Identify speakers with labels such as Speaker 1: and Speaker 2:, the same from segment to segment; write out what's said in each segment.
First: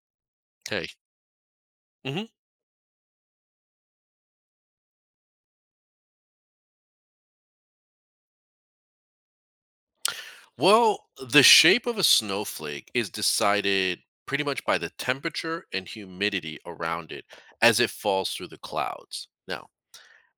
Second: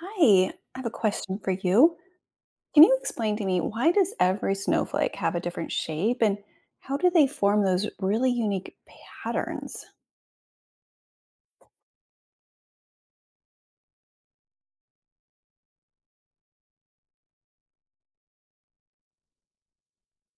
Speaker 1: Hi, I have
Speaker 2: Okay.
Speaker 1: a question for you.
Speaker 2: hmm
Speaker 1: Can you explain to me why does every snowflake have a different shape and how do they form those really unique patterns?
Speaker 2: Well, the shape of a snowflake is decided pretty much by the temperature and humidity around it as it falls through the clouds. Now,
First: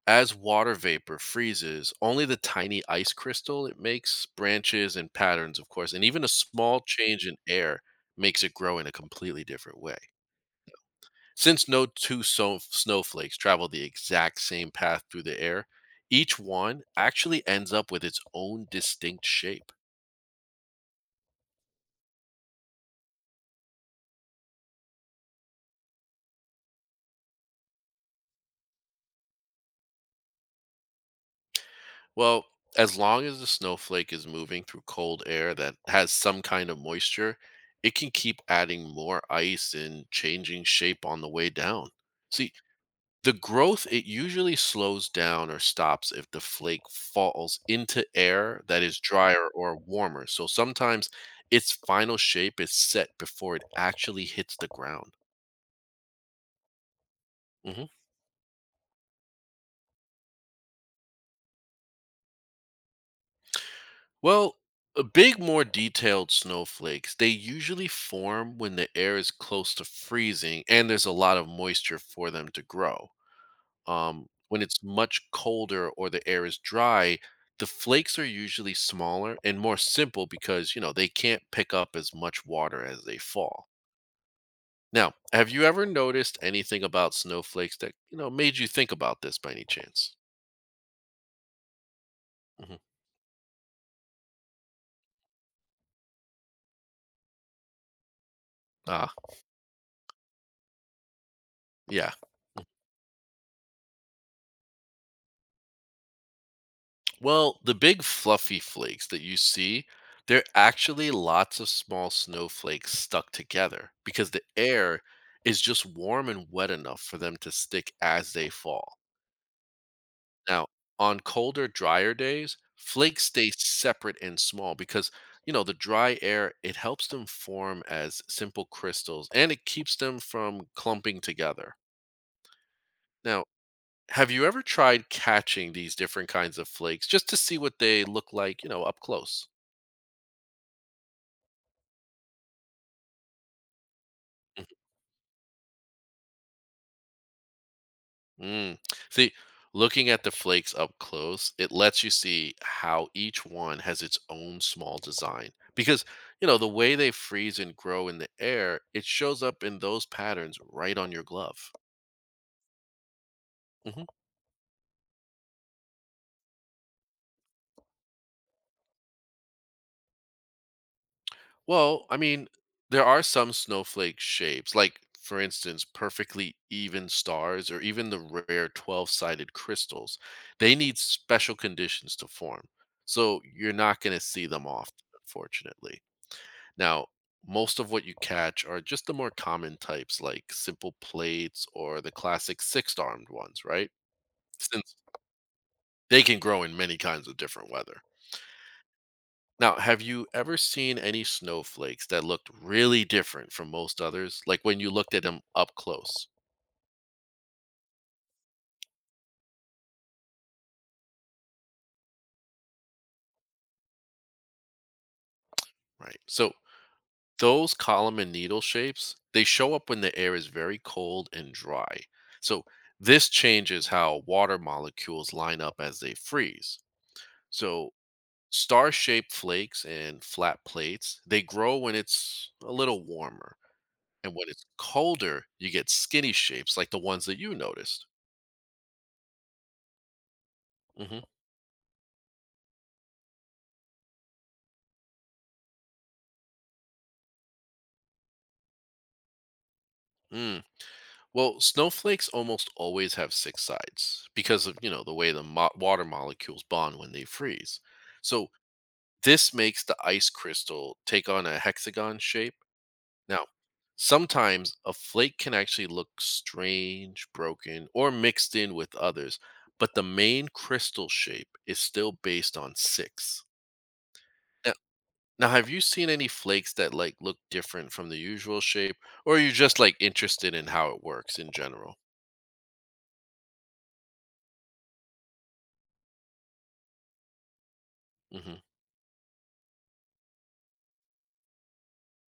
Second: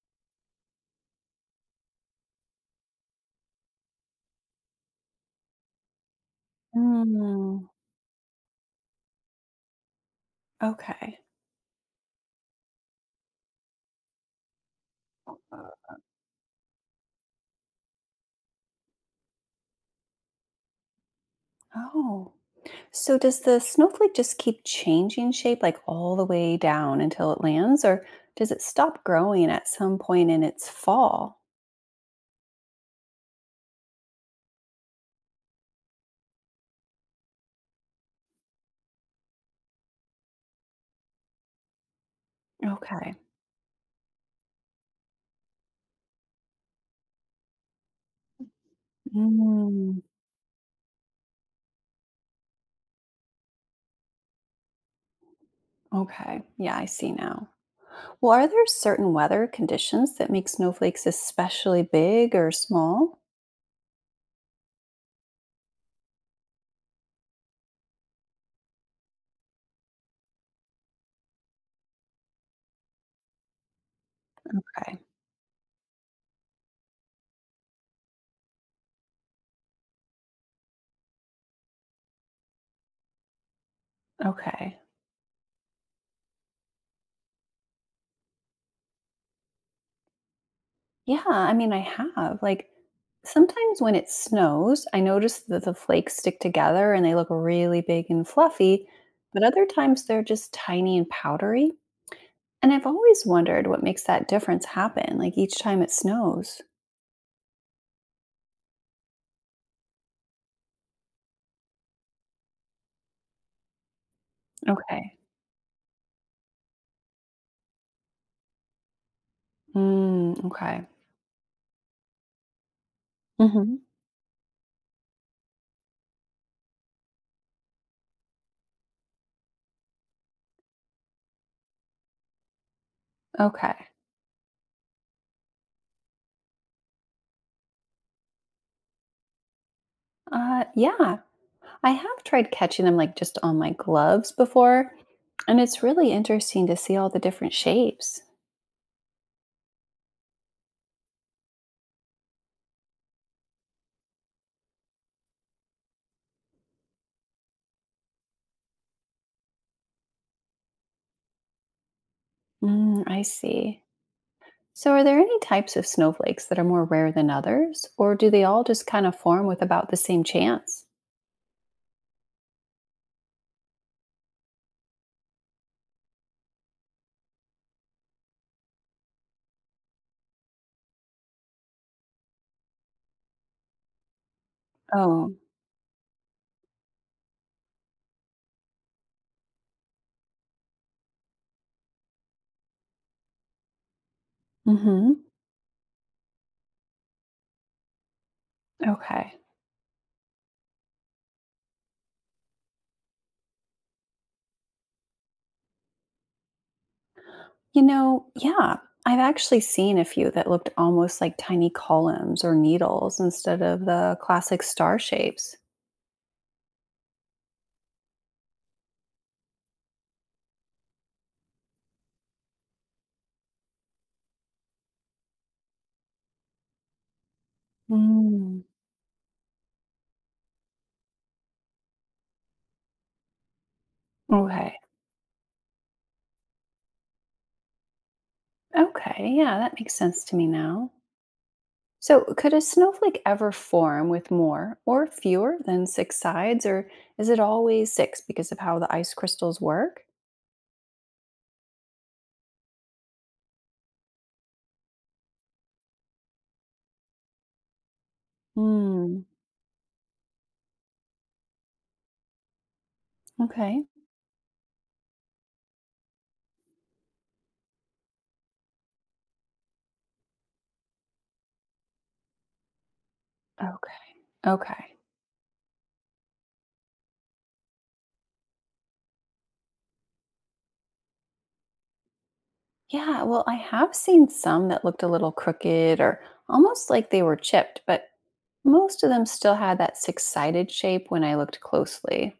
Speaker 2: as water vapor freezes, only the tiny ice crystal it makes, branches and patterns, of course, and even a small change in
Speaker 1: Mm,
Speaker 2: air makes it grow in a completely different way.
Speaker 1: okay.
Speaker 2: Since no two snowflakes travel the exact same path through the air, each one actually ends up with its own distinct shape.
Speaker 1: Oh. So does the snowflake just keep changing shape like all the way down until it lands, or does it stop growing at some point in its fall?
Speaker 2: Well, as long as the snowflake is moving through cold air that has some kind of moisture, it can keep adding more ice and changing shape on the way down. See,
Speaker 1: Okay.
Speaker 2: the growth it usually slows down or stops if the flake falls into air that is drier or
Speaker 1: Mm,
Speaker 2: warmer. So sometimes its final shape is set before it actually hits the ground.
Speaker 1: okay. Yeah, I see now.
Speaker 2: Mm-hmm.
Speaker 1: Well, are there certain weather conditions that make snowflakes especially big or small?
Speaker 2: Well, big, more detailed snowflakes, they usually form when the air is close to freezing and there's a lot of moisture for them to grow. When it's
Speaker 1: Okay.
Speaker 2: much colder or the air is dry, the flakes are usually smaller and more simple because, you know, they can't pick up as much water as they fall.
Speaker 1: Okay.
Speaker 2: Now, have you ever noticed anything about snowflakes that, you know, made you think about this by any chance?
Speaker 1: Yeah, I mean, I have. Like,
Speaker 2: hmm
Speaker 1: sometimes when it snows, I notice that the flakes stick together and they look really big and fluffy,
Speaker 2: Ah,
Speaker 1: but other times they're just tiny and powdery.
Speaker 2: yeah.
Speaker 1: And I've always wondered what makes that difference happen, like each time it snows.
Speaker 2: Well, the big fluffy flakes that you see, they're actually lots of small snowflakes stuck together because the air
Speaker 1: Okay.
Speaker 2: is just warm and wet enough for them to stick as they fall.
Speaker 1: Mm,
Speaker 2: Now,
Speaker 1: okay.
Speaker 2: on colder, drier days, flakes stay
Speaker 1: Hmm.
Speaker 2: separate and small because, you know, the dry air, it helps them form as simple crystals and it keeps them from clumping together. Now,
Speaker 1: Okay.
Speaker 2: have you ever tried catching these different kinds of flakes just to see what they look like, you know, up close?
Speaker 1: Yeah, I have tried catching them like just on my gloves before, and it's really interesting to see all the different shapes.
Speaker 2: Mm. See, looking at the flakes up close, it lets you see how each one has its own small design. Because, you know, the way they freeze and grow in the air, it shows up in those patterns right on your glove.
Speaker 1: Mm, I see.
Speaker 2: Mhm.
Speaker 1: So, are there any types of snowflakes that are more rare than others, or do they all just kind of form with about the same chance?
Speaker 2: Well, I mean, there are some snowflake shapes, like, for instance, perfectly even stars or even the rare 12 sided crystals. They need special conditions to form. So you're not going to see them often,
Speaker 1: Oh,
Speaker 2: unfortunately. Now, most of what you catch are just the more common types like simple plates or the classic six armed ones, right? Since
Speaker 1: mm-hmm.
Speaker 2: they can grow in many kinds of different weather.
Speaker 1: Okay.
Speaker 2: Now, have you ever seen any snowflakes that looked really different from most others? Like when you looked at them up close,
Speaker 1: Yeah, I've actually seen a few that looked almost like tiny columns or needles instead of the classic star shapes.
Speaker 2: right? So, those column and needle shapes, they show up when the air is very cold and dry. So, this changes how water molecules line up as they freeze. So,
Speaker 1: Mm.
Speaker 2: star-shaped flakes and flat plates, they grow when it's a little warmer. And when it's
Speaker 1: Okay.
Speaker 2: colder, you get skinny shapes like the ones that you noticed.
Speaker 1: Okay. Yeah, that makes sense to me now.
Speaker 2: hmm
Speaker 1: So, could a snowflake ever form with more or fewer than six sides, or is it always six because of how the ice crystals work?
Speaker 2: Mm. Well, snowflakes almost always have six sides because of, you know, the way the water molecules bond when they freeze. So
Speaker 1: Mm.
Speaker 2: this makes the ice crystal take on a hexagon shape. Now,
Speaker 1: Okay.
Speaker 2: sometimes a flake can actually look strange, broken, or mixed in with others, but the main crystal shape is still based on six.
Speaker 1: Okay.
Speaker 2: Now,
Speaker 1: Okay.
Speaker 2: now have you seen any flakes that like look different from the usual shape, or are you just like interested in how it works in general?
Speaker 1: Yeah, well, I have seen some that looked a little crooked or almost like they were chipped, but
Speaker 2: hmm
Speaker 1: most of them still had that six-sided shape when I looked closely.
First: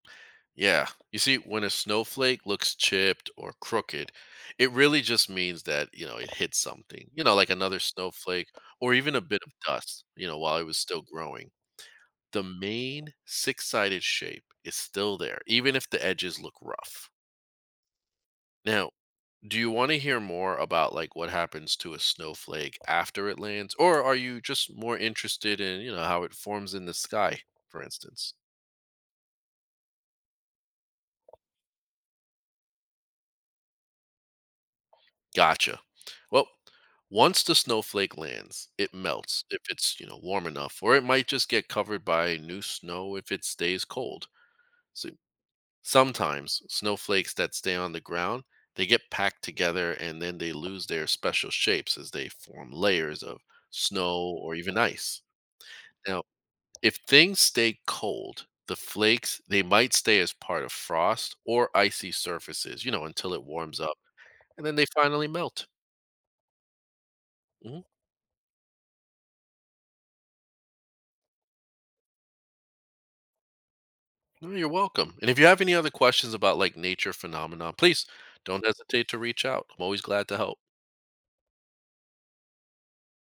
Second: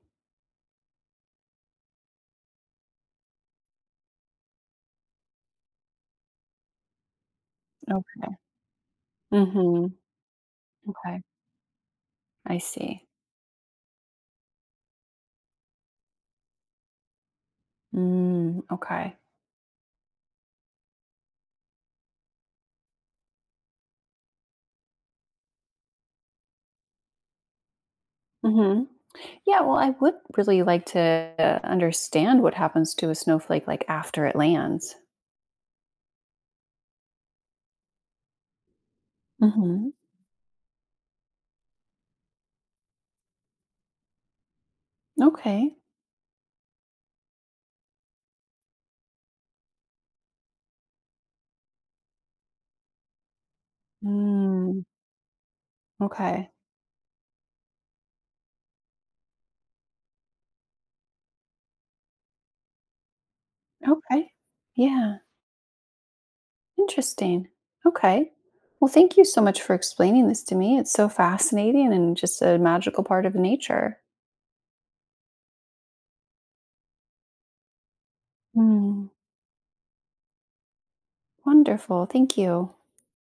Speaker 2: Yeah, you see, when a snowflake looks chipped or crooked, it really just means that you know it hit something, you know, like another
Speaker 1: Okay.
Speaker 2: snowflake or even a bit of
Speaker 1: Mhm,
Speaker 2: dust, you know, while it was still
Speaker 1: okay,
Speaker 2: growing. The
Speaker 1: I see.
Speaker 2: main six-sided shape is still there, even if the edges look rough.
Speaker 1: Mm,
Speaker 2: Now,
Speaker 1: okay.
Speaker 2: do you want to hear more about like what happens to a snowflake after it lands, or are you just more interested in, you know, how it forms in the sky, for instance?
Speaker 1: Mhm. Yeah, well, I would really like to understand what happens to a snowflake, like, after it lands.
Speaker 2: Gotcha. Well, once the snowflake lands, it melts if
Speaker 1: Mhm.
Speaker 2: it's, you know, warm enough, or it might just get covered by new snow if it stays cold. So
Speaker 1: Okay.
Speaker 2: sometimes snowflakes that stay on the ground, they get packed together and then they lose their special shapes as they form layers of snow or even
Speaker 1: Mm,
Speaker 2: ice. Now,
Speaker 1: okay.
Speaker 2: if things stay cold, the flakes, they might stay as part of frost or icy surfaces, you know, until it warms up
Speaker 1: Okay.
Speaker 2: and then they
Speaker 1: Yeah,
Speaker 2: finally melt.
Speaker 1: interesting.
Speaker 2: Mhm.
Speaker 1: Okay. Well, thank you so much for explaining this to me. It's so fascinating and just a magical part of nature.
Speaker 2: No, you're welcome. And if you have any other questions about like nature phenomena, please don't hesitate
Speaker 1: Mm,
Speaker 2: to reach out. I'm always glad to help.
Speaker 1: wonderful. Thank you.